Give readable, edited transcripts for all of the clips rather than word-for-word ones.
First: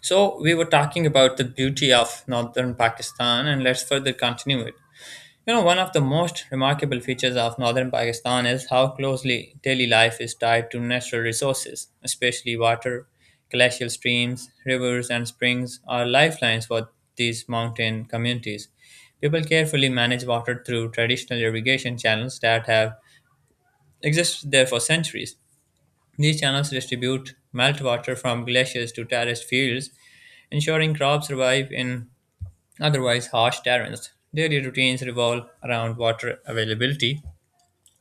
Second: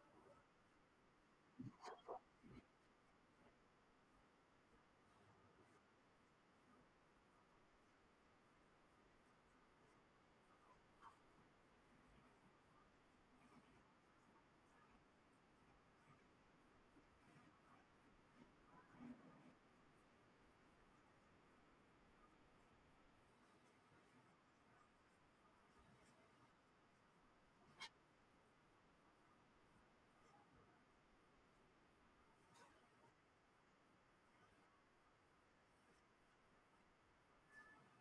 So we were talking about the beauty of northern Pakistan, and let's further continue it. You know, one of the most remarkable features of northern Pakistan is how closely daily life is tied to natural resources, especially water. Glacial streams, rivers, and springs are lifelines for these mountain communities. People carefully manage water through traditional irrigation channels that have existed there for centuries. These channels distribute meltwater from glaciers to terraced fields, ensuring crops survive in otherwise harsh terrains. Daily routines revolve around water availability.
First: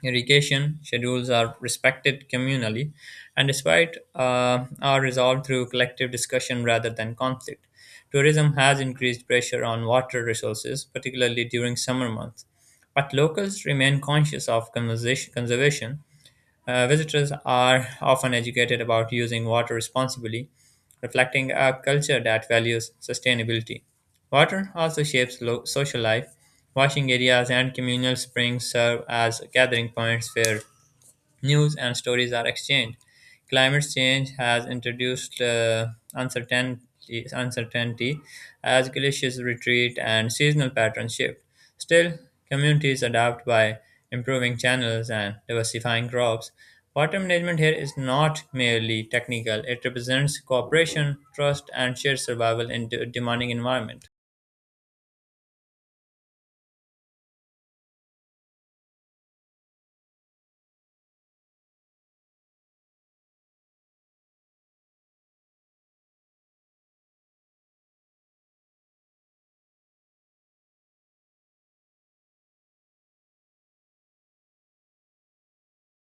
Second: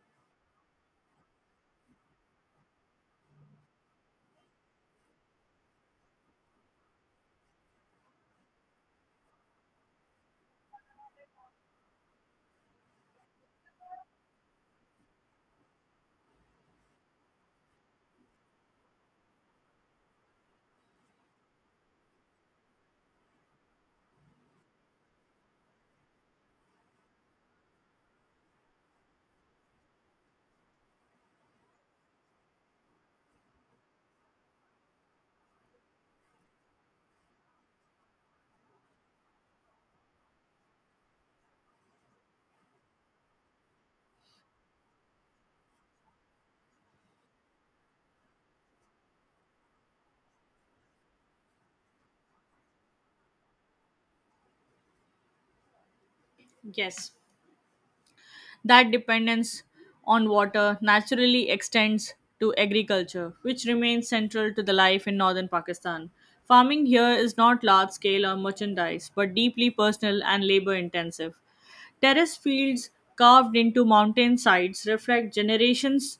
Irrigation schedules are respected communally and despite are resolved through collective discussion rather than conflict. Tourism has increased pressure on water resources, particularly during summer months, but locals remain conscious of conservation. Visitors are often educated about using water responsibly, reflecting a culture that values sustainability. Water also shapes social life. Washing areas and communal springs serve as gathering points where news and stories are exchanged. Climate change has introduced uncertainty as glaciers retreat and seasonal patterns shift. Still, communities adapt by improving channels and diversifying crops. Water management here is not merely technical, it represents cooperation, trust, and shared survival in demanding environment. Yes, that dependence on water naturally extends to agriculture, which remains central to the life in northern Pakistan. Farming here is not large scale or merchandise, but deeply personal and labor intensive. Terrace fields carved into mountain sides reflect generations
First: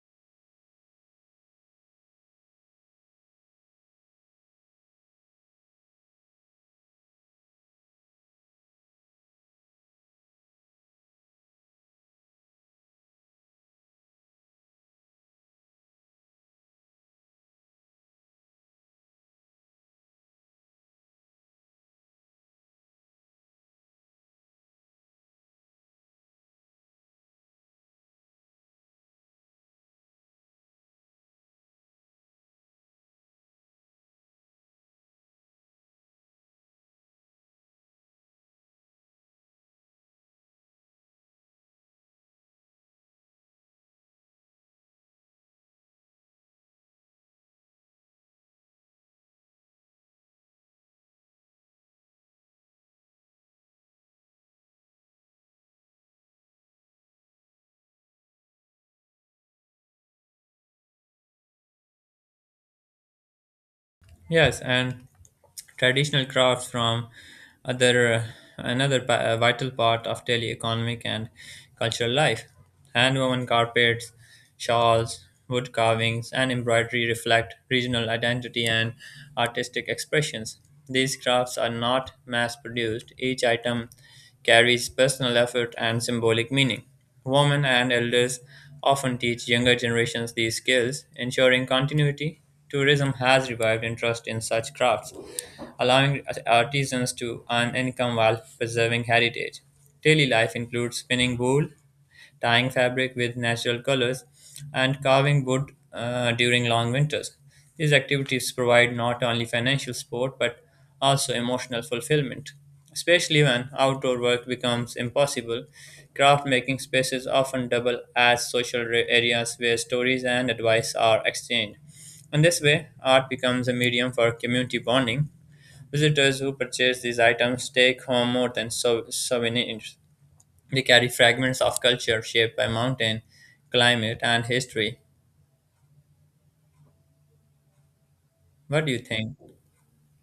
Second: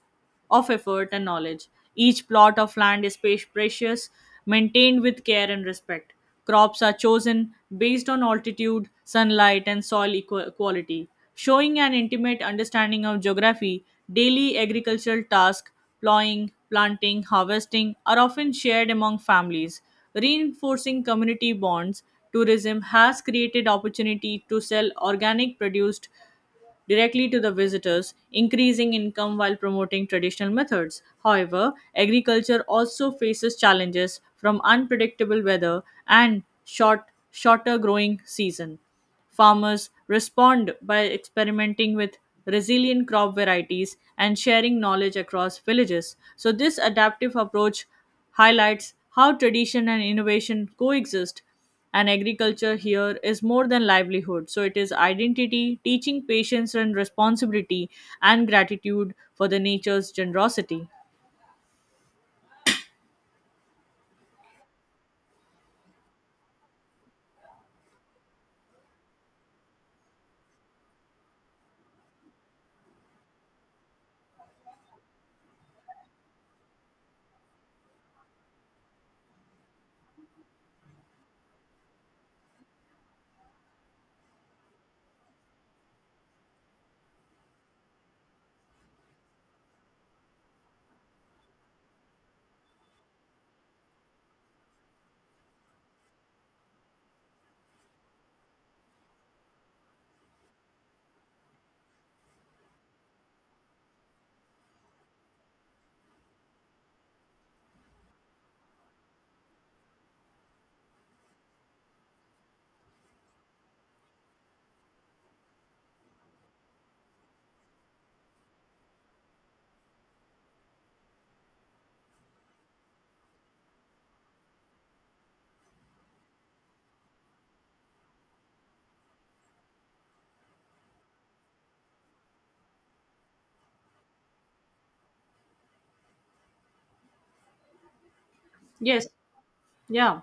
of effort and knowledge. Each plot of land is precious, maintained with care and respect. Crops are chosen based on altitude, sunlight, and soil quality, showing an intimate understanding of geography. Daily agricultural tasks, plowing, planting, harvesting, are often shared among families. Reinforcing community bonds, tourism has created opportunity to sell organic produced directly to the visitors, increasing income while promoting traditional methods. However, agriculture also faces challenges from unpredictable weather and shorter growing season. Farmers respond by experimenting with resilient crop varieties and sharing knowledge across villages. So, this adaptive approach highlights how tradition and innovation coexist. And agriculture here is more than livelihood. So, it is identity, teaching patience and responsibility, and gratitude for the nature's generosity. Yes, and traditional crafts from other another pa- vital part of daily economic and cultural life. Handwoven carpets, shawls, wood carvings, and embroidery reflect regional identity and artistic expressions. These crafts are not mass produced. Each item carries personal effort and symbolic meaning. Women and elders often teach younger generations these skills, ensuring continuity. Tourism has revived interest in such crafts, allowing artisans to earn income while preserving heritage. Daily life includes spinning wool, dyeing fabric with natural colors, and carving wood during long winters. These activities provide not only financial support but also emotional fulfillment. Especially when outdoor work becomes impossible, craft making spaces often double as social areas where stories and advice are exchanged. In this way, art becomes a medium for community bonding. Visitors who purchase these items take home more than souvenirs. They carry fragments of culture shaped by mountain, climate, and history. What do you Yes, think? yeah.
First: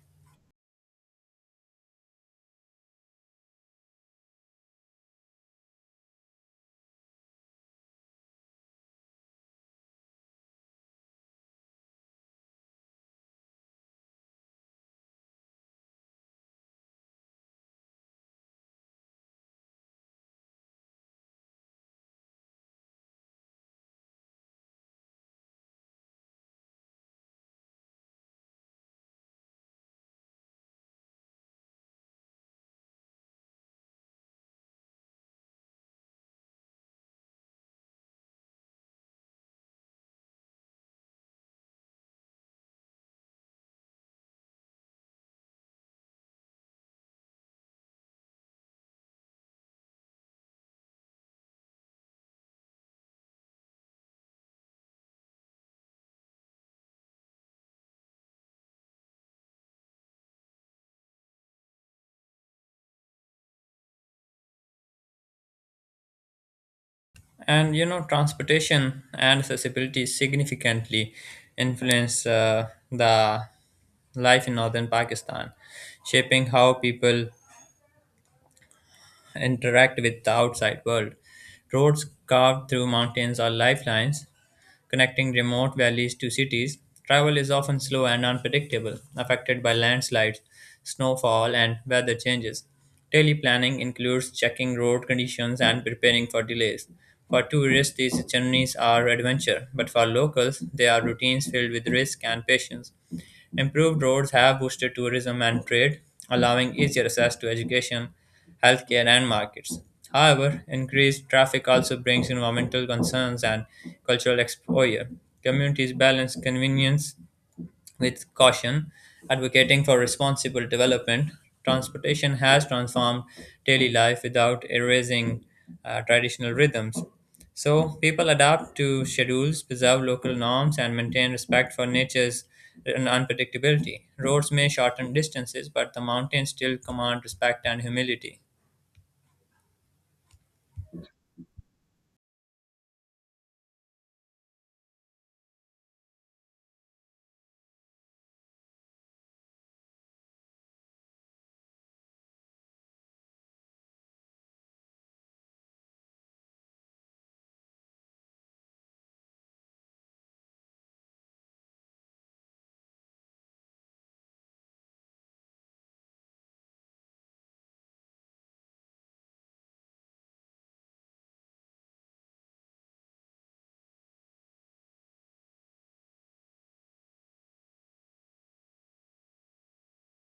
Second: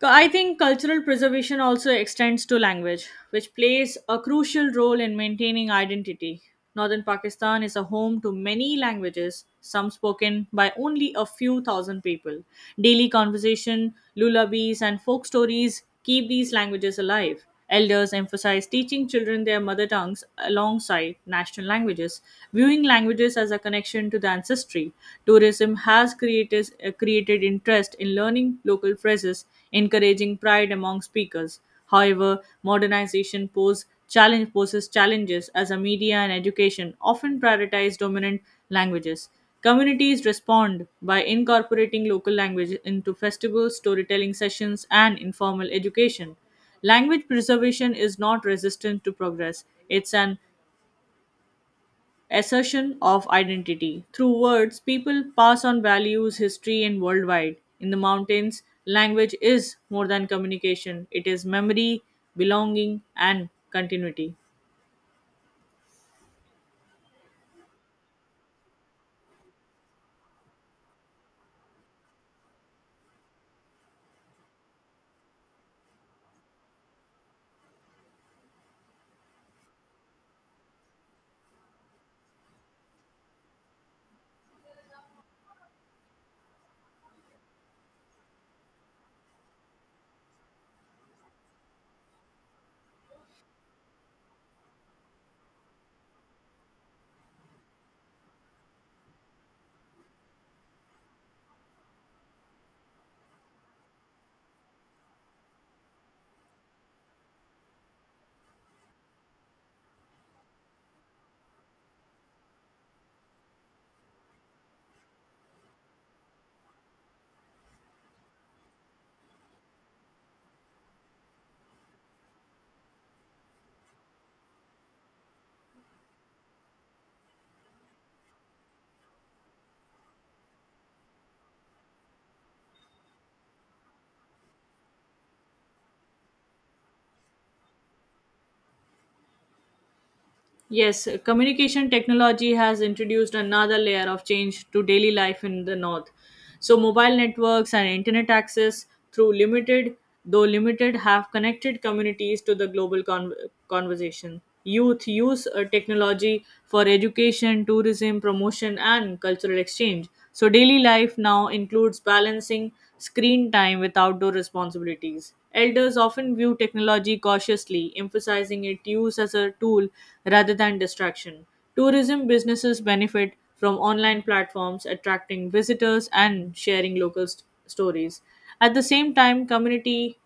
I think cultural preservation also extends to language, which plays a crucial role in maintaining identity. Northern Pakistan is a home to many languages, some spoken by only a few thousand people. Daily conversation, lullabies, and folk stories keep these languages alive. Elders emphasize teaching children their mother tongues alongside national languages, viewing languages as a connection to the ancestry. Tourism has created interest in learning local phrases, encouraging pride among speakers. However, modernization poses challenges as a media and education often prioritize dominant languages. Communities respond by incorporating local language into festivals, storytelling sessions, and informal education. Language preservation is not resistant to progress, it's an assertion of identity. Through words, people pass on values, history, and worldwide. In the mountains, language is more than communication, it is memory, belonging, and continuity. And you know, transportation and accessibility significantly influence the life in northern Pakistan, shaping how people interact with the outside world. Roads carved through mountains are lifelines, connecting remote valleys to cities. Travel is often slow and unpredictable, affected by landslides, snowfall, and weather changes. Daily planning includes checking road conditions and preparing for delays. For tourists, these journeys are adventure, but for locals, they are routines filled with risk and patience. Improved roads have boosted tourism and trade, allowing easier access to education, healthcare, and markets. However, increased traffic also brings environmental concerns and cultural exposure. Communities balance convenience with caution, advocating for responsible development. Transportation has transformed daily life without erasing traditional rhythms. So, people adapt to schedules, preserve local norms, and maintain respect for nature's unpredictability. Roads may shorten distances, but the mountains still command respect and humility. Yes, communication technology has introduced another layer of change to daily life in the north. So mobile networks and internet access through limited though limited have connected communities to the global conversation. Youth use technology for education, tourism, promotion and cultural exchange. So daily life now includes balancing screen time with outdoor responsibilities. Elders often view technology cautiously, emphasizing its use as a tool rather than distraction. Tourism businesses benefit from online platforms attracting visitors and sharing local stories. At the same time, community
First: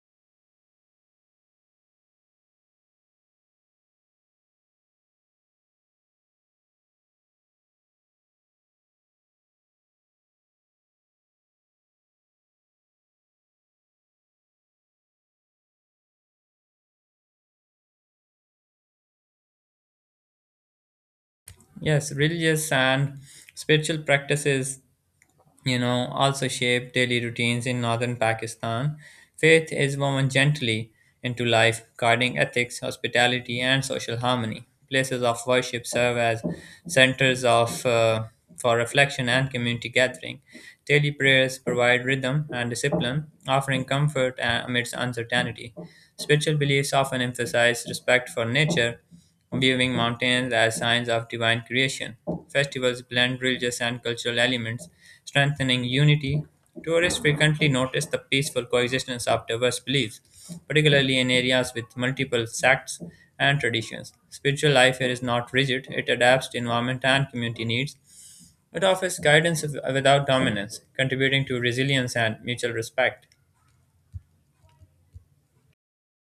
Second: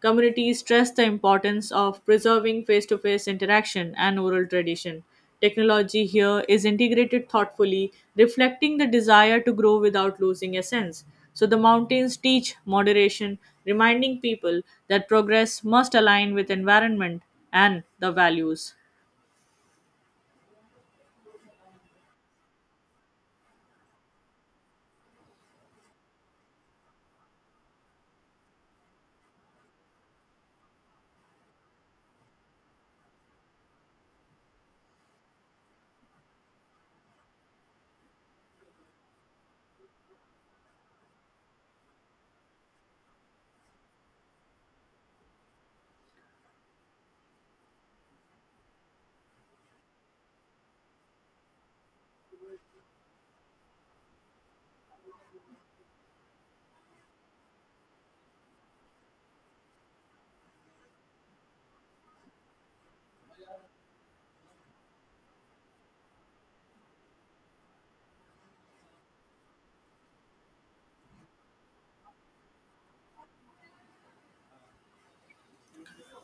Communities stress the importance of preserving face to face interaction and oral tradition. Technology here is integrated thoughtfully, reflecting the desire to grow without losing essence. So the mountains teach moderation, reminding people that progress must align with environment and the values. Yes, religious and spiritual practices, you know, also shape daily routines in northern Pakistan. Faith is woven gently into life, guarding ethics, hospitality, and social harmony. Places of worship serve as centers of for reflection and community gathering. Daily prayers provide rhythm and discipline, offering comfort amidst uncertainty. Spiritual beliefs often emphasize respect for nature, viewing mountains as signs of divine creation. Festivals blend religious and cultural elements, strengthening unity. Tourists frequently notice the peaceful coexistence of diverse beliefs, particularly in areas with multiple sects and traditions. Spiritual life here is not rigid, it adapts to environment and community needs. It offers guidance without dominance, contributing to resilience and mutual respect.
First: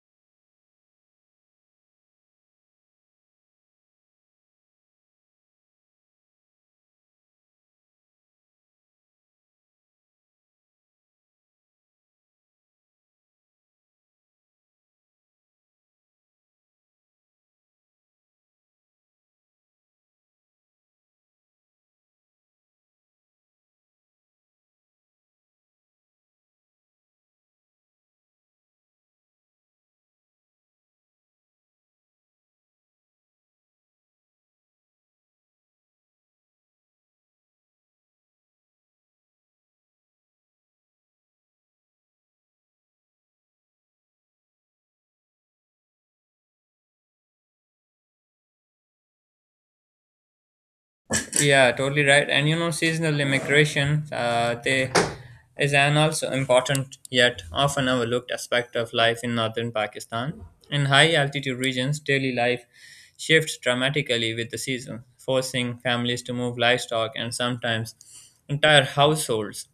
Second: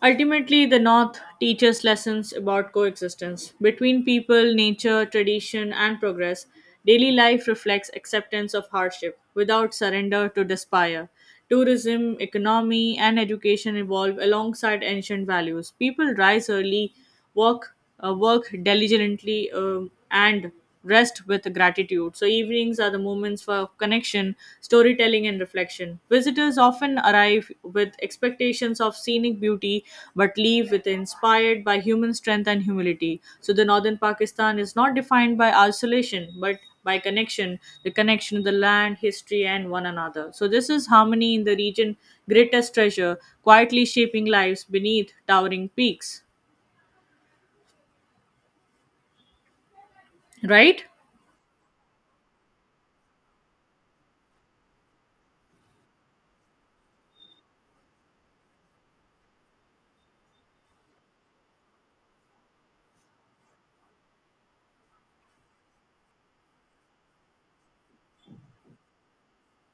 Ultimately, the North teaches lessons about coexistence between people, nature, tradition, and progress. Daily life reflects acceptance of hardship without surrender to despair. Tourism, economy, and education evolve alongside ancient values. People rise early, work, work diligently, and rest with gratitude. So, evenings are the moments for connection, storytelling, and reflection. Visitors often arrive with expectations of scenic beauty but leave with inspired by human strength and humility. So, the northern Pakistan is not defined by isolation but by connection, the connection to the land, history, and one another. So, this is harmony in the region, greatest treasure, quietly shaping lives beneath towering peaks. Right? Yeah, totally right. And you know, seasonal immigration, they is an also important yet often overlooked aspect of life in northern Pakistan. In high altitude regions, daily life shifts dramatically with the season, forcing families to move livestock and sometimes entire households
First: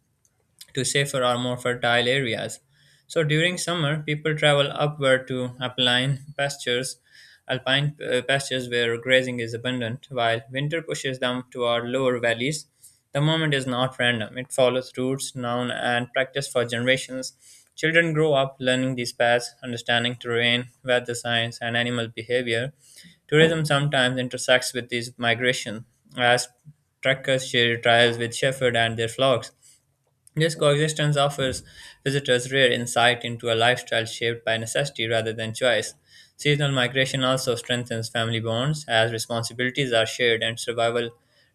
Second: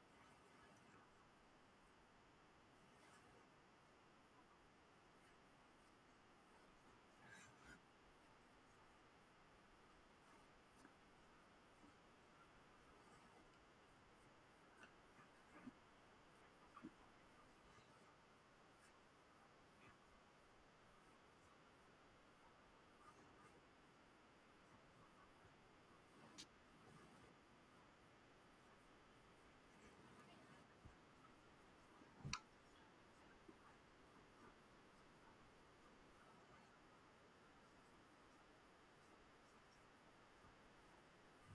to safer or more fertile areas. So during summer, people travel upward to alpine pastures where grazing is abundant, while winter pushes them toward lower valleys. The movement is not random; it follows roots, known, and practiced for generations. Children grow up learning these paths, understanding terrain, weather science, and animal behavior. Tourism sometimes intersects with these migration, as trekkers share trails with shepherds and their flocks. This coexistence offers visitors rare insight into a lifestyle shaped by necessity rather than choice. Seasonal migration also strengthens family bonds as responsibilities are shared and survival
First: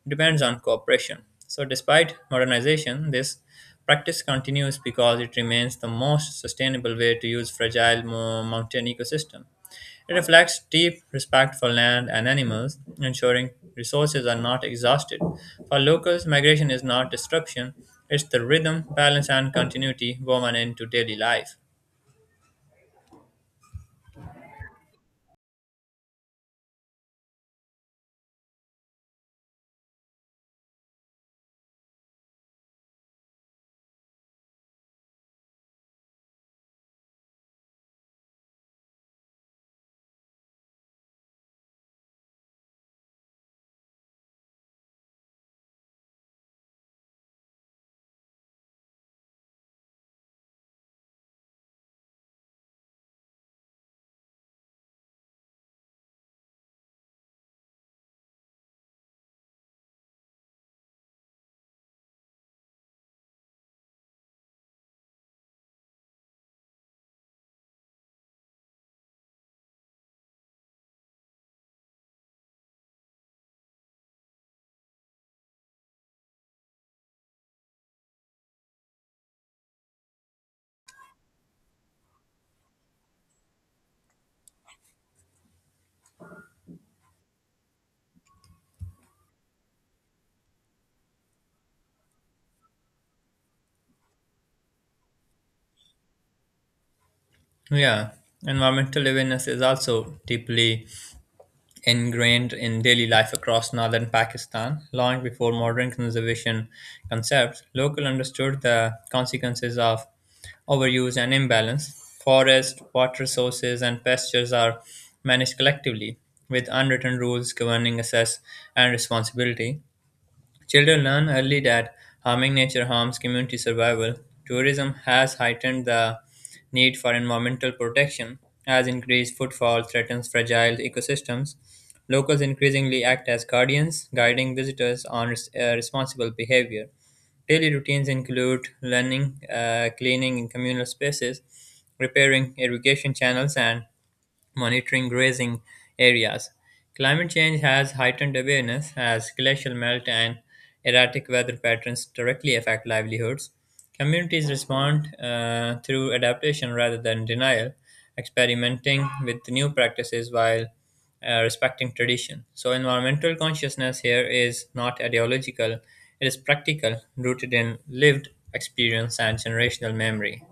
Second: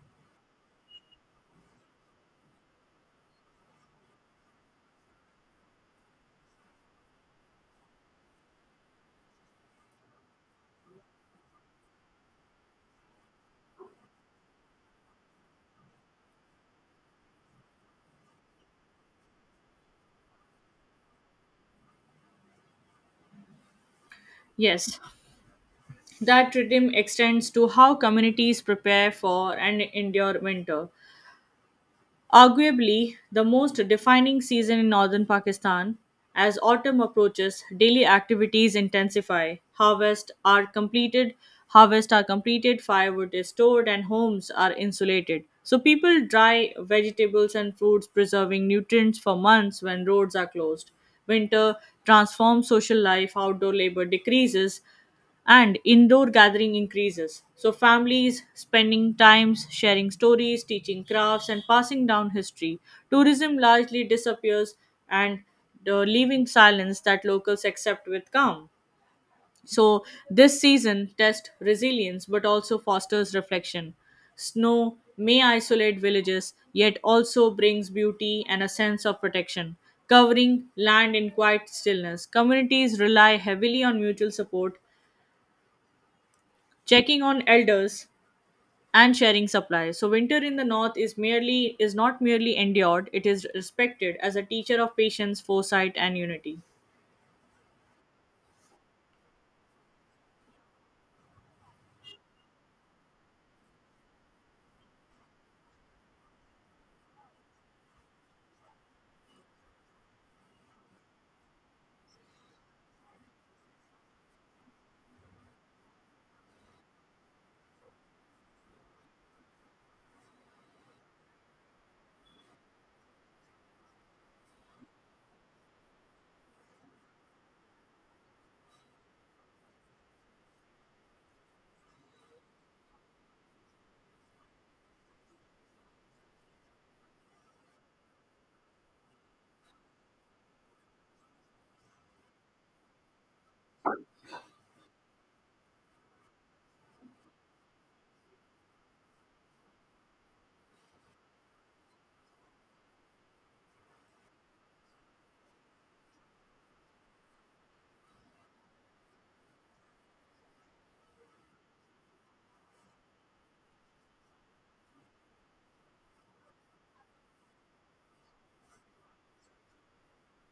depends on cooperation. So, despite modernization, this practice continues because it remains the most sustainable way to use fragile mountain ecosystem. It reflects deep respect for land and animals, ensuring resources are not exhausted. For locals, migration is not disruption, it's the rhythm, balance, and continuity woven into daily life. Yes. That rhythm extends to how communities prepare for and endure winter, arguably the most defining season in northern Pakistan. As autumn approaches, daily activities intensify. Harvest are completed, firewood is stored, and homes are insulated. So people dry vegetables and fruits, preserving nutrients for months when roads are closed. Winter transforms social life, outdoor labor decreases, and indoor gathering increases. So, families spending times sharing stories, teaching crafts, and passing down history. Tourism largely disappears and leaving silence that locals accept with calm. So, this season tests resilience but also fosters reflection. Snow may isolate villages, yet also brings beauty and a sense of protection, covering land in quiet stillness. Communities rely heavily on mutual support, checking on elders and sharing supplies. So winter in the north is not merely endured, it is respected as a teacher of patience, foresight and unity. Yeah, environmental awareness is also deeply ingrained in daily life across northern Pakistan. Long before modern conservation concepts, locals understood the consequences of overuse and imbalance. Forest, water sources, and pastures are managed collectively, with unwritten rules governing access and responsibility. Children learn early that harming nature harms community survival. Tourism has heightened the need for environmental protection, as increased footfall threatens fragile ecosystems. Locals increasingly act as guardians, guiding visitors on responsible behavior. Daily routines include learning, cleaning in communal spaces, repairing irrigation channels, and monitoring grazing areas. Climate change has heightened awareness as glacial melt and erratic weather patterns directly affect livelihoods. Communities respond through adaptation rather than denial, experimenting with new practices while respecting tradition. So, environmental consciousness here is not ideological, it is practical, rooted in lived experience and generational memory.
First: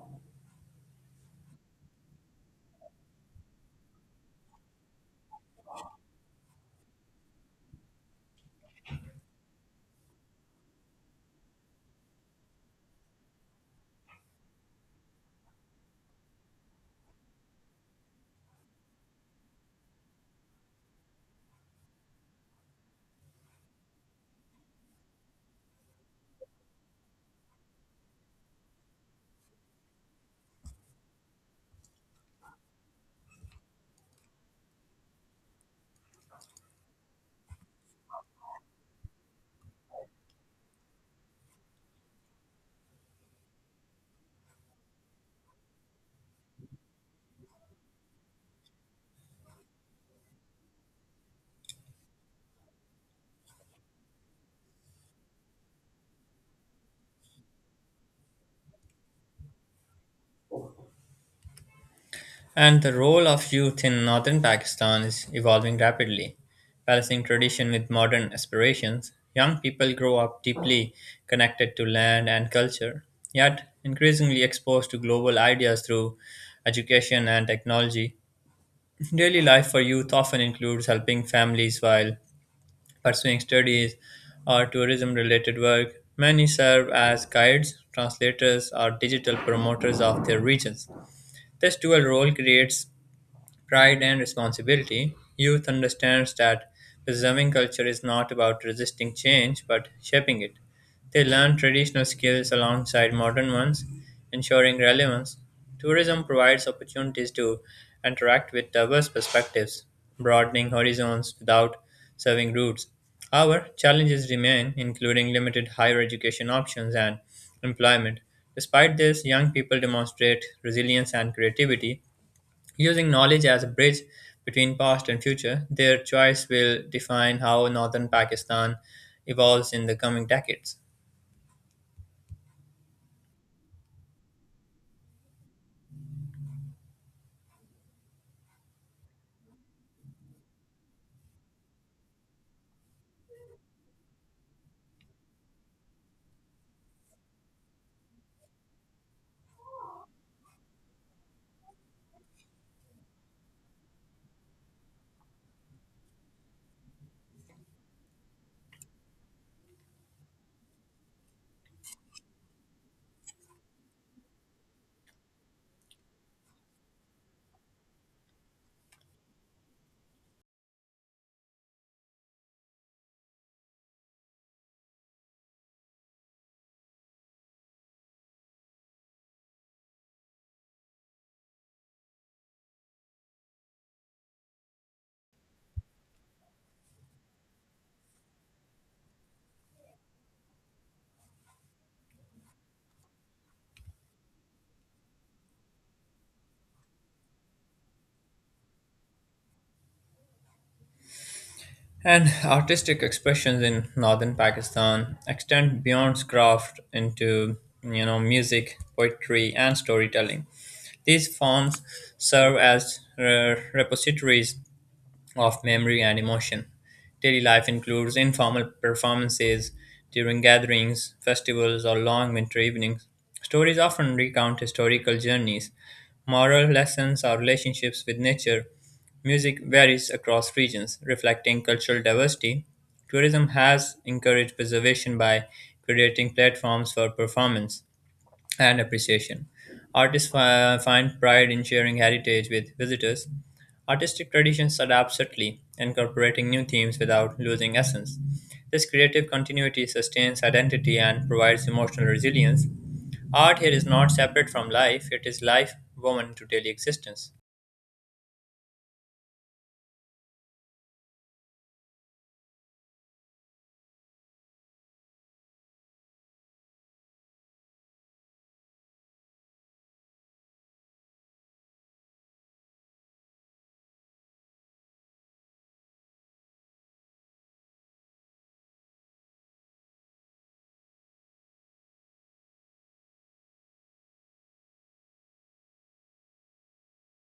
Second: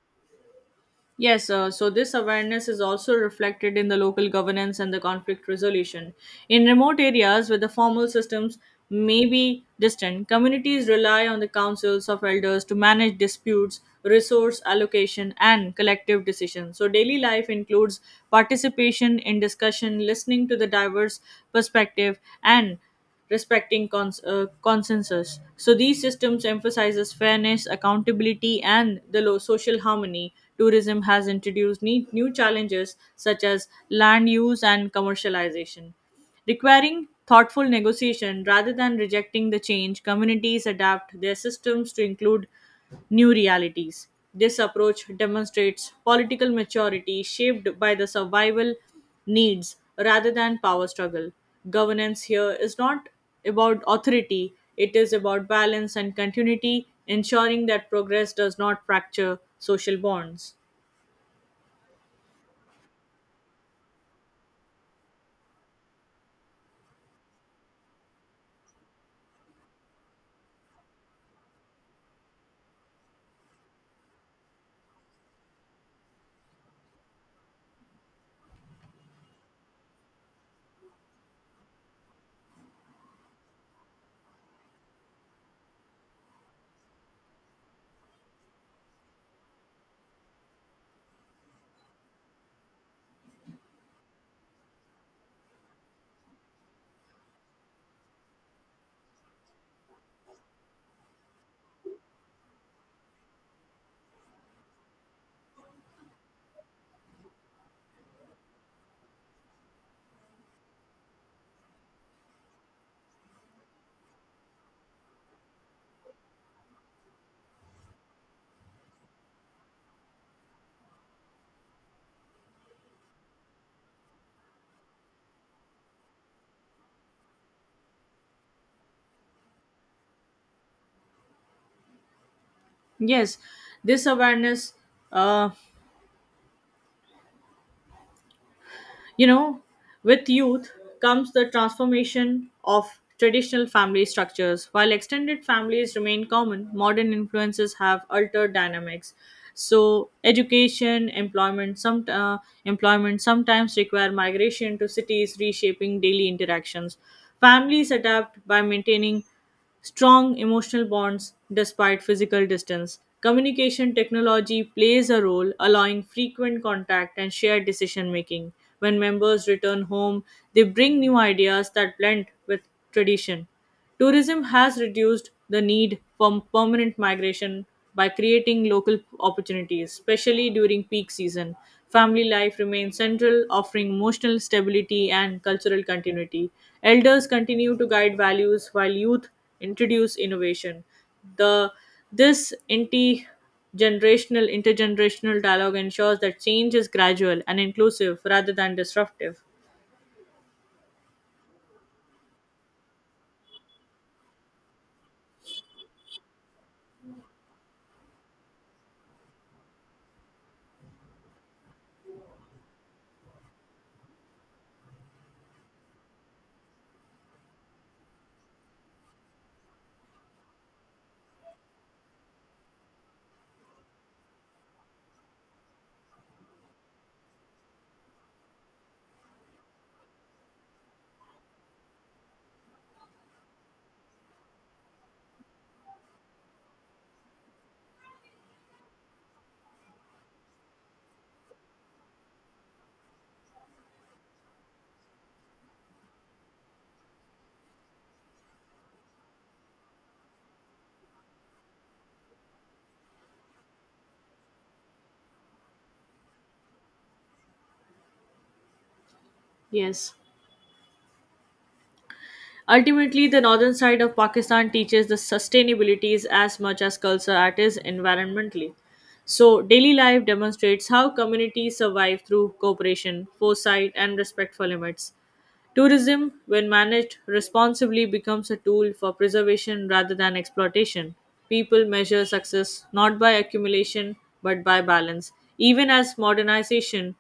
Yes, so this awareness is also reflected in the local governance and the conflict resolution. In remote areas where the formal systems may be distant, communities rely on the councils of elders to manage disputes, resource allocation, and collective decisions. So, daily life includes participation in discussion, listening to the diverse perspective, and respecting consensus. So these systems emphasizes fairness, accountability, and the low social harmony. Tourism has introduced new challenges such as land use and commercialization. Requiring thoughtful negotiation rather than rejecting the change, communities adapt their systems to include new realities. This approach demonstrates political maturity shaped by the survival needs rather than power struggle. Governance here is not about authority, it is about balance and continuity, ensuring that progress does not fracture social bonds. And the role of youth in northern Pakistan is evolving rapidly. Balancing tradition with modern aspirations, young people grow up deeply connected to land and culture, yet increasingly exposed to global ideas through education and technology. Daily life for youth often includes helping families while pursuing studies or tourism related work. Many serve as guides, translators, or digital promoters of their regions. This dual role creates pride and responsibility. Youth understands that preserving culture is not about resisting change but shaping it. They learn traditional skills alongside modern ones, ensuring relevance. Tourism provides opportunities to interact with diverse perspectives, broadening horizons without serving roots. However, challenges remain, including limited higher education options and employment. Despite this, young people demonstrate resilience and creativity, using knowledge as a bridge between past and future. Their choice will define how northern Pakistan evolves in the coming decades. Yes, this awareness. uh, You know, with youth comes the transformation of traditional family structures. While extended families remain common, modern influences have altered dynamics. So, education, employment sometimes require migration to cities, reshaping daily interactions. Families adapt by maintaining strong emotional bonds despite physical distance. Communication technology plays a role, allowing frequent contact and shared decision making. When members return home, they bring new ideas that blend with tradition. Tourism has reduced the need for permanent migration by creating local opportunities, especially during peak season. Family life remains central, offering emotional stability and cultural continuity. Elders continue to guide values while youth introduce innovation. The this anti generational Intergenerational dialogue ensures that change is gradual and inclusive rather than disruptive. And artistic expressions in northern Pakistan extend beyond craft into, you know, music, poetry, and storytelling. These forms serve as repositories of memory and emotion. Daily life includes informal performances during gatherings, festivals, or long winter evenings. Stories often recount historical journeys, moral lessons, or relationships with nature. Music varies across regions, reflecting cultural diversity. Tourism has encouraged preservation by creating platforms for performance and appreciation. Artists find pride in sharing heritage with visitors. Artistic traditions adapt subtly, incorporating new themes without losing essence. This creative continuity sustains identity and provides emotional resilience. Art here is not separate from life, it is life woven into daily existence. Yes. Ultimately, the northern side of Pakistan teaches the sustainabilities as much as culture at it is environmentally. So, daily life demonstrates how communities survive through cooperation, foresight, and respect for limits. Tourism, when managed responsibly, becomes a tool for preservation rather than exploitation. People measure success not by accumulation but by balance. Even as modernization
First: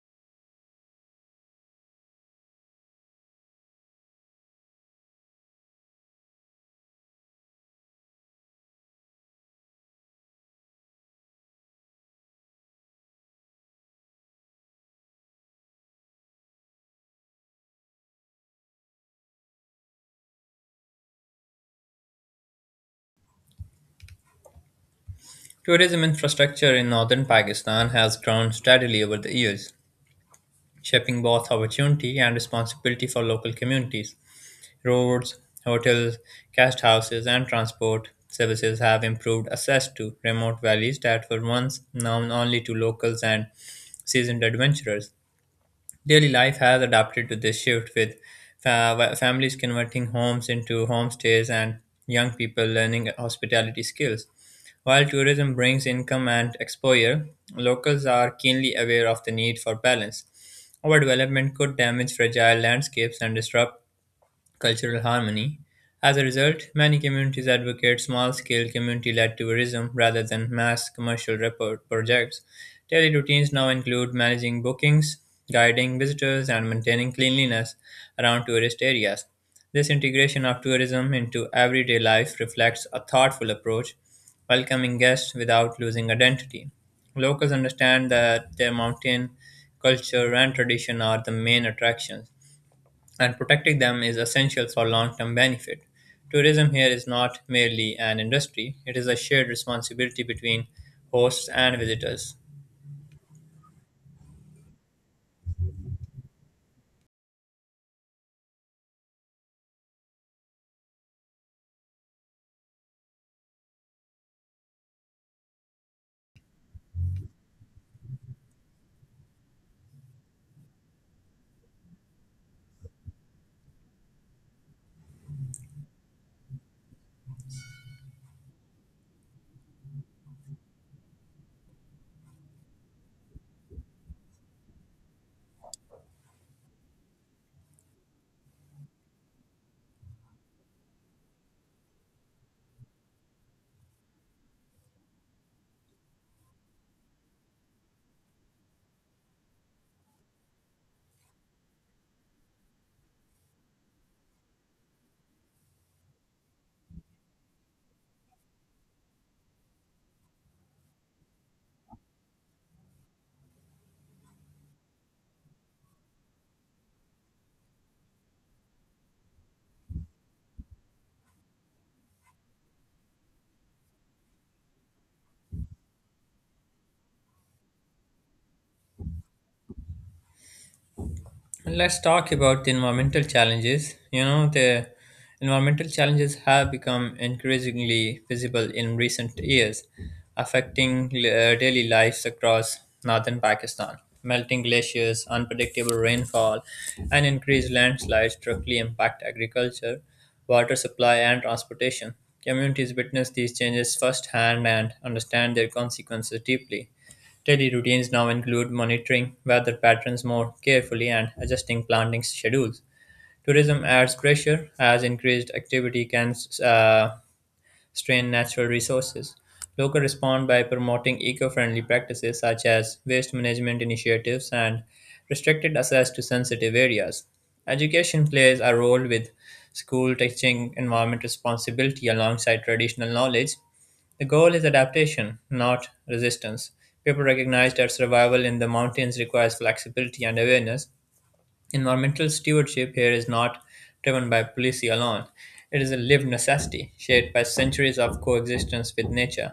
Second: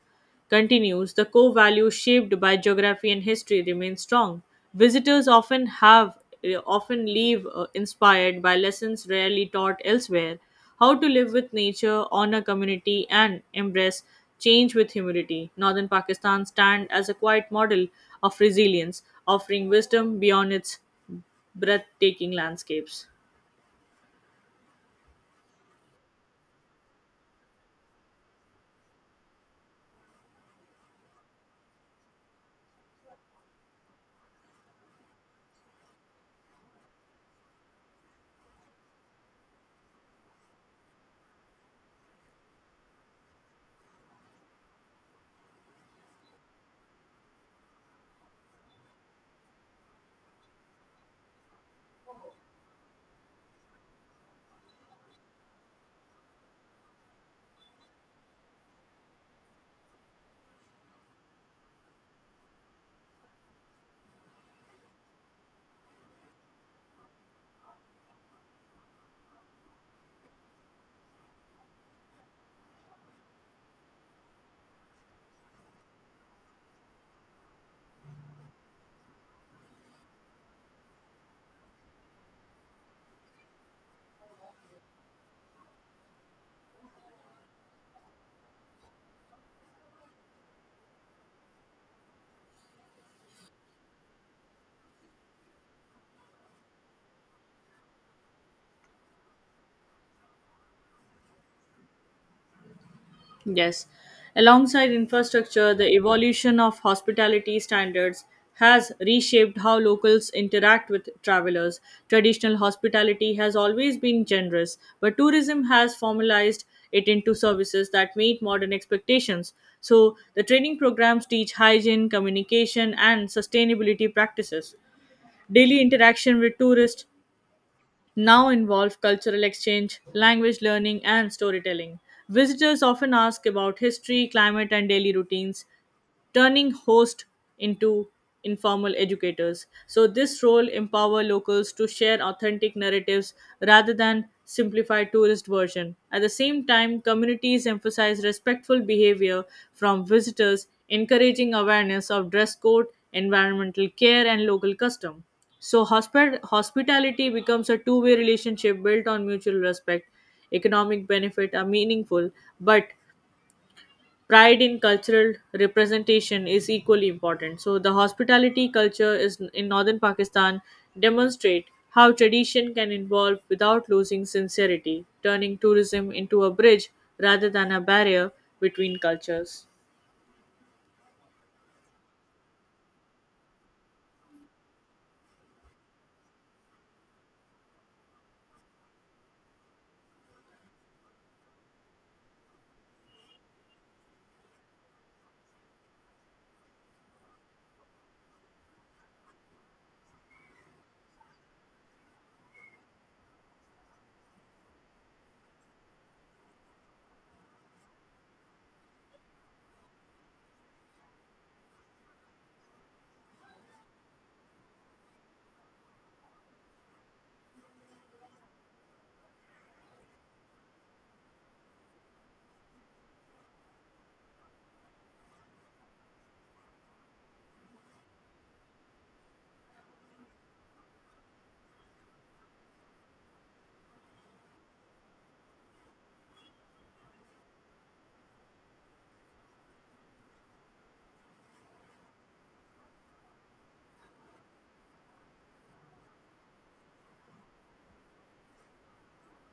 continues, the core values shaped by geography and history remain strong. Visitors often leave inspired by lessons rarely taught elsewhere. How to live with nature, honor community, and embrace change with humility. Northern Pakistan stands as a quiet model of resilience, offering wisdom beyond its breathtaking landscapes. Tourism infrastructure in northern Pakistan has grown steadily over the years, shaping both opportunity and responsibility for local communities. Roads, hotels, guest houses, and transport services have improved access to remote valleys that were once known only to locals and seasoned adventurers. Daily life has adapted to this shift, with families converting homes into homestays and young people learning hospitality skills. While tourism brings income and exposure, locals are keenly aware of the need for balance. Overdevelopment could damage fragile landscapes and disrupt cultural harmony. As a result, many communities advocate small scale community led tourism rather than mass commercial projects. Daily routines now include managing bookings, guiding visitors, and maintaining cleanliness around tourist areas. This integration of tourism into everyday life reflects a thoughtful approach, welcoming guests without losing identity. Locals understand that their mountain culture and tradition are the main attractions and protecting them is essential for long term benefit. Tourism here is not merely an industry, it is a shared responsibility between hosts and visitors. Yes. Alongside infrastructure, the evolution of hospitality standards has reshaped how locals interact with travelers. Traditional hospitality has always been generous, but tourism has formalized it into services that meet modern expectations. So, the training programs teach hygiene, communication, and sustainability practices. Daily interaction with tourists now involve cultural exchange, language learning, and storytelling. Visitors often ask about history, climate, and daily routines, turning host into informal educators. So this role empower locals to share authentic narratives rather than simplify tourist version. At the same time, communities emphasize respectful behavior from visitors, encouraging awareness of dress code, environmental care and local custom. So hospitality becomes a two-way relationship built on mutual respect. Economic benefit are meaningful, but pride in cultural representation is equally important. So the hospitality culture is in northern Pakistan demonstrate how tradition can evolve without losing sincerity, turning tourism into a bridge rather than a barrier between cultures. Let's talk about the environmental challenges. You know, the environmental challenges have become increasingly visible in recent years, affecting daily lives across northern Pakistan. Melting glaciers, unpredictable rainfall, and increased landslides directly impact agriculture, water supply, and transportation. Communities witness these changes firsthand and understand their consequences deeply. Daily routines now include monitoring weather patterns more carefully and adjusting planting schedules. Tourism adds pressure as increased activity can uh, strain natural resources. Locals respond by promoting eco friendly practices such as waste management initiatives and restricted access to sensitive areas. Education plays a role with school teaching environment responsibility alongside traditional knowledge. The goal is adaptation, not resistance. People recognize that survival in the mountains requires flexibility and awareness. Environmental stewardship here is not driven by policy alone. It is a lived necessity shaped by centuries of coexistence with nature.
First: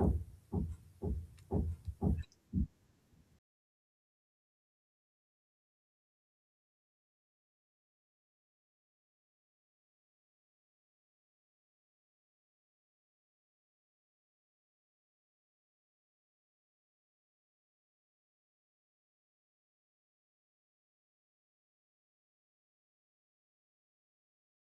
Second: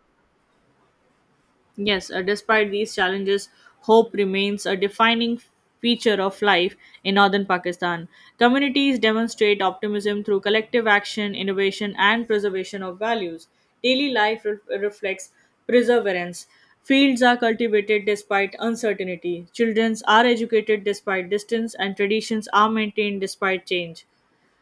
Yes, despite these challenges, hope remains a defining feature of life in northern Pakistan. Communities demonstrate optimism through collective action, innovation, and preservation of values. Daily life reflects perseverance. Fields are cultivated despite uncertainty. Children are educated despite distance, and traditions are maintained despite change.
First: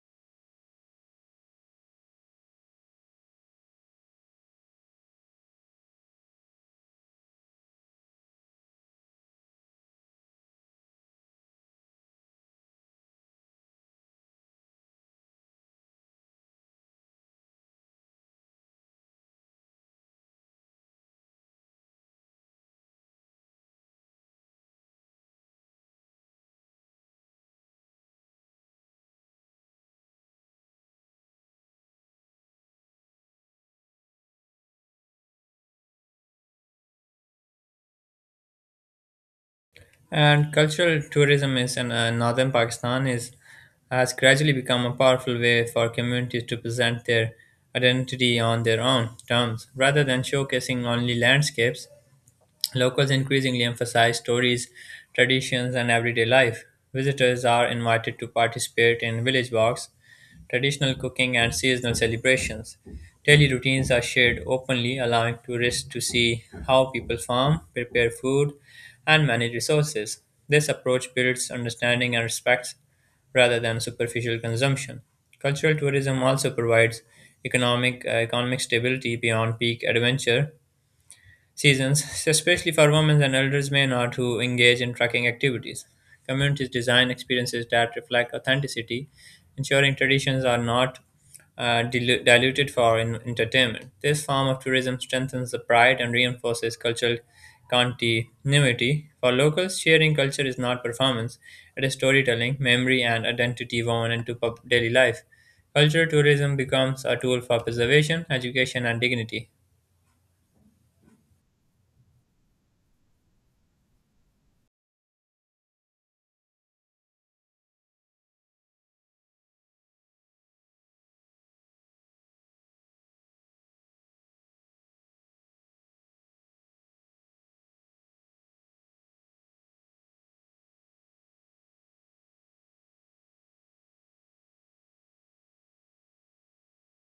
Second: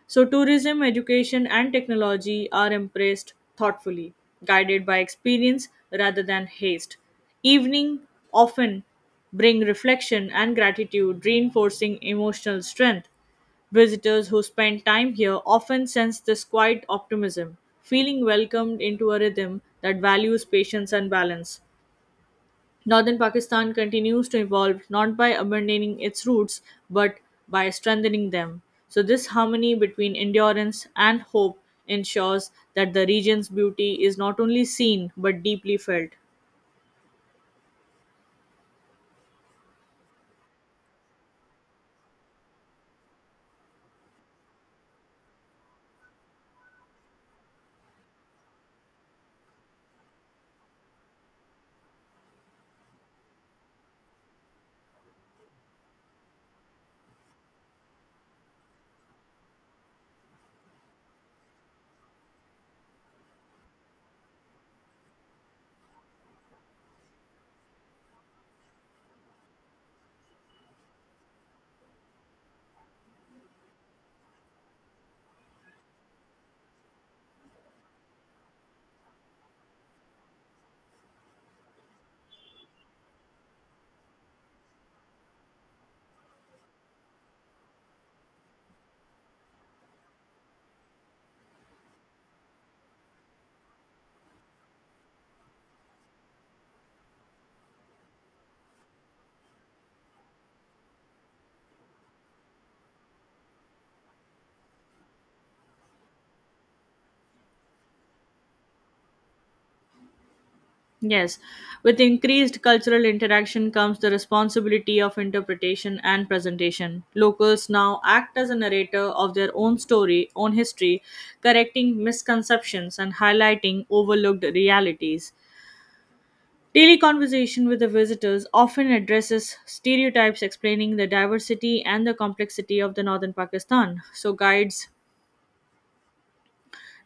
So, tourism, education, and technology are embraced thoughtfully, guided by experience rather than haste. Evening often bring reflection and gratitude, reinforcing emotional strength. Visitors who spend time here often sense this quiet optimism, feeling welcomed into a rhythm that values patience and balance. Northern Pakistan continues to evolve not by abandoning its roots but by strengthening them. So, this harmony between endurance and hope ensures that the region's beauty is not only seen but deeply felt. And cultural tourism is in northern Pakistan is has gradually become a powerful way for communities to present their identity on their own terms rather than showcasing only landscapes. Locals increasingly emphasize stories, traditions, and everyday life. Visitors are invited to participate in village walks, traditional cooking, and seasonal celebrations. Daily routines are shared openly, allowing tourists to see how people farm, prepare food, and manage resources. This approach builds understanding and respect rather than superficial consumption. Cultural tourism also provides economic stability beyond peak adventure seasons, especially for women and elders may not who engage in trekking activities. Communities design experiences that reflect authenticity, ensuring traditions are not diluted for entertainment. This form of tourism strengthens the pride and reinforces cultural continuity. For locals, sharing culture is not performance, it is storytelling, memory, and identity woven into daily life. Cultural tourism becomes a tool for preservation, education, and dignity. Yes, with increased cultural interaction comes the responsibility of interpretation and presentation. Locals now act as a narrator of their own story, own history, correcting misconceptions and highlighting overlooked realities. Daily conversation with the visitors often addresses stereotypes, explaining the diversity and the complexity of the northern Pakistan. So guides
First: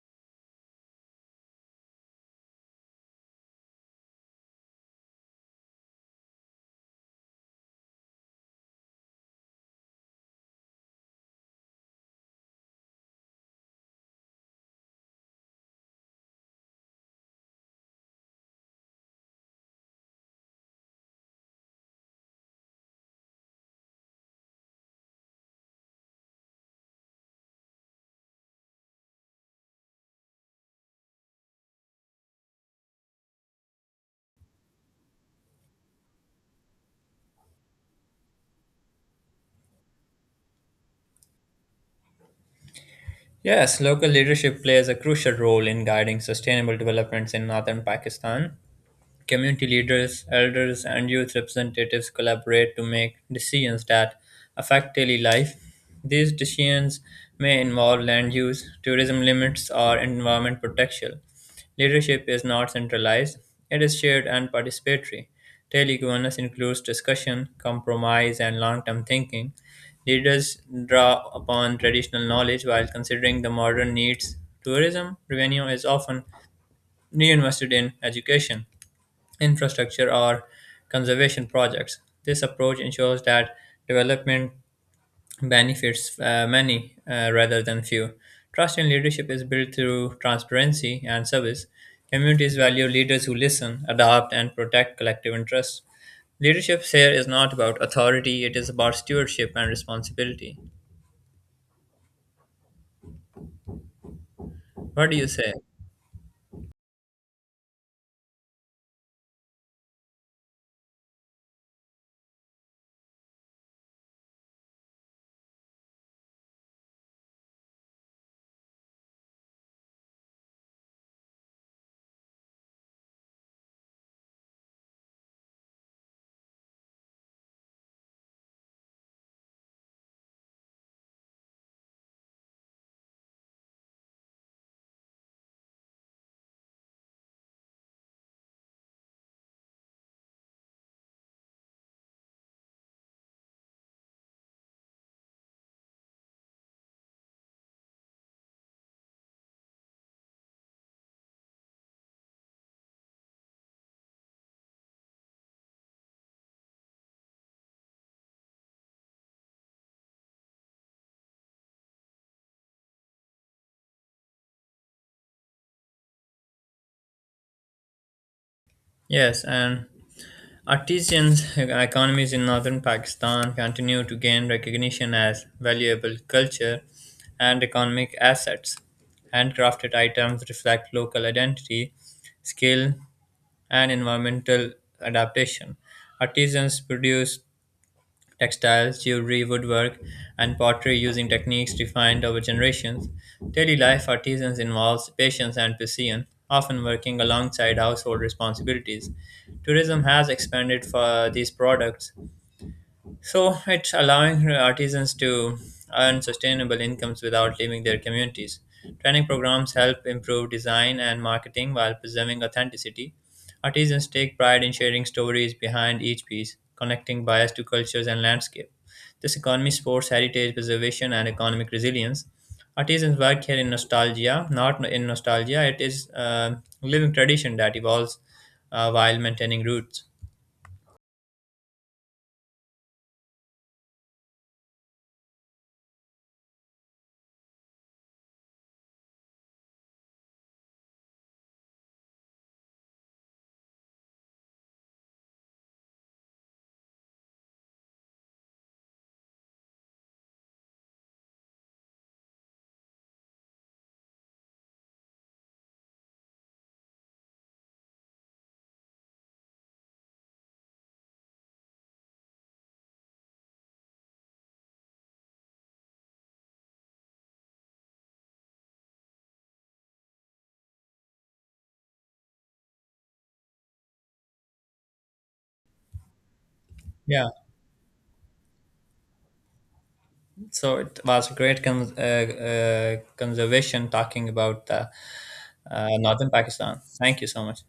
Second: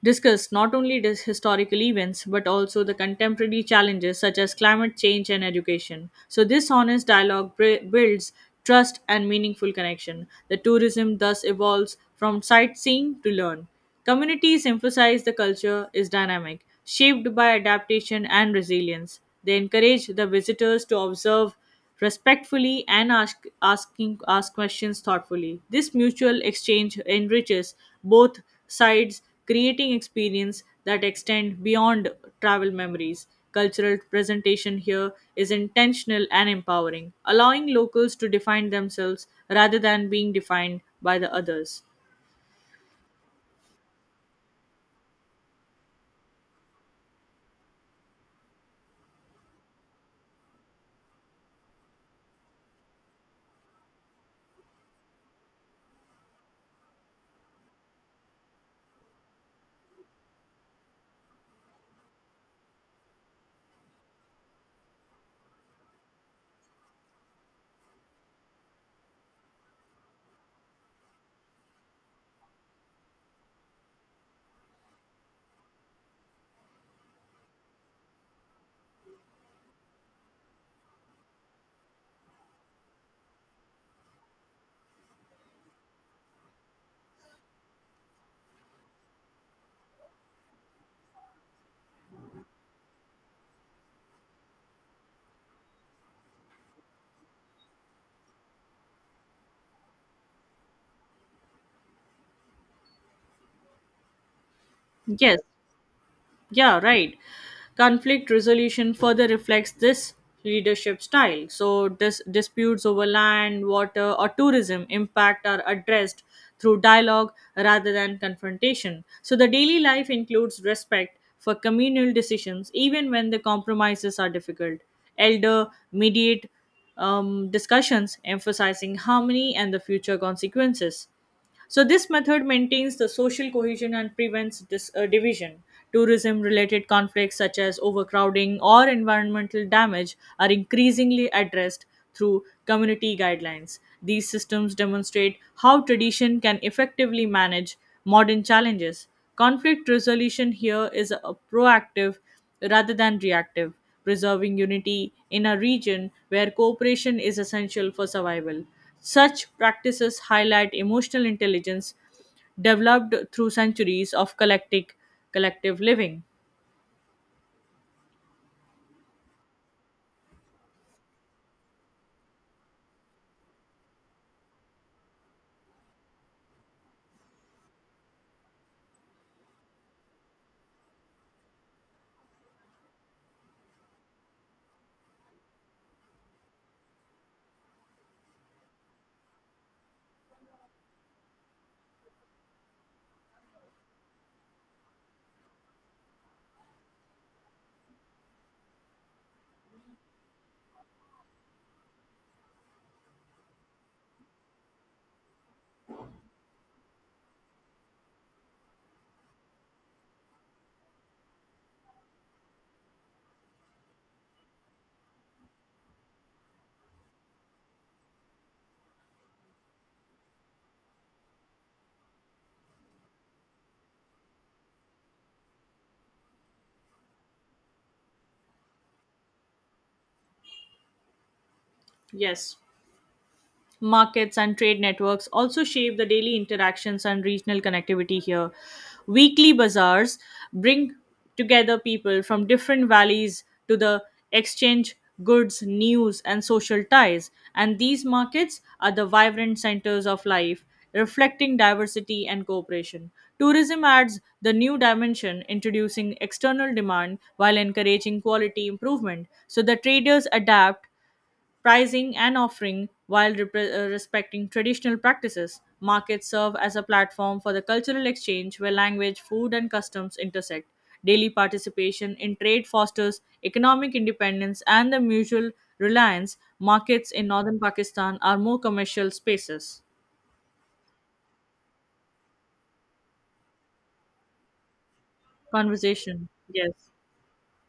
discussed not only these historical events but also the contemporary challenges such as climate change and education. So, this honest dialogue builds trust and meaningful connection. The tourism thus evolves from sightseeing to learn. Communities emphasize the culture is dynamic, shaped by adaptation and resilience. They encourage the visitors to observe respectfully and ask questions thoughtfully. This mutual exchange enriches both sides, creating experience that extend beyond travel memories. Cultural presentation here is intentional and empowering, allowing locals to define themselves rather than being defined by the others. Yes, local leadership plays a crucial role in guiding sustainable developments in northern Pakistan. Community leaders, elders, and youth representatives collaborate to make decisions that affect daily life. These decisions may involve land use, tourism limits, or environment protection. Leadership is not centralized, it is shared and participatory. Daily governance includes discussion, compromise, and long term thinking. Leaders draw upon traditional knowledge while considering the modern needs. Tourism revenue is often reinvested in education infrastructure or conservation projects. This approach ensures that development benefits many, rather than few. Trust in leadership is built through transparency and service. Communities value leaders who listen, adapt, and protect collective interests. Leadership here is not about authority, it is about stewardship and responsibility. What do you Yes. say? Yeah, right. Conflict resolution further reflects this leadership style. So, disputes over land, water, or tourism impact are addressed through dialogue rather than confrontation. So, the daily life includes respect for communal decisions, even when the compromises are difficult. Elder mediate discussions emphasizing harmony and the future consequences. So this method maintains the social cohesion and prevents division. Tourism related conflicts such as overcrowding or environmental damage are increasingly addressed through community guidelines. These systems demonstrate how tradition can effectively manage modern challenges. Conflict resolution here is a proactive rather than reactive, preserving unity in a region where cooperation is essential for survival. Such practices highlight emotional intelligence developed through centuries of collective living. Yes, and artisans' economies in northern Pakistan continue to gain recognition as valuable culture and economic assets. Handcrafted items reflect local identity, skill, and environmental adaptation. Artisans produce textiles, jewelry, woodwork, and pottery using techniques refined over generations. Daily life artisans involves patience and precision, often working alongside household responsibilities. Tourism has expanded for these products, so it's allowing artisans to earn sustainable incomes without leaving their communities. Training programs help improve design and marketing while preserving authenticity. Artisans take pride in sharing stories behind each piece, connecting buyers to cultures and landscape. This economy supports heritage preservation and economic resilience. Artisans work here in nostalgia, not in nostalgia. It is a living tradition that evolves while maintaining roots. Yes. Markets and trade networks also shape the daily interactions and regional connectivity here. Weekly bazaars bring together people from different valleys to the exchange goods, news, and social ties. And these markets are the vibrant centers of life, reflecting diversity and cooperation. Tourism adds the new dimension, introducing external demand while encouraging quality improvement. So the traders adapt pricing and offering while respecting traditional practices. Markets serve as a platform for the cultural exchange where language, food, and customs intersect. Daily participation in trade fosters economic independence and the mutual reliance. Markets Yeah, in northern Pakistan are more commercial spaces. so it was a great conservation talking about Conversation. northern Pakistan. Yes. Thank you so much.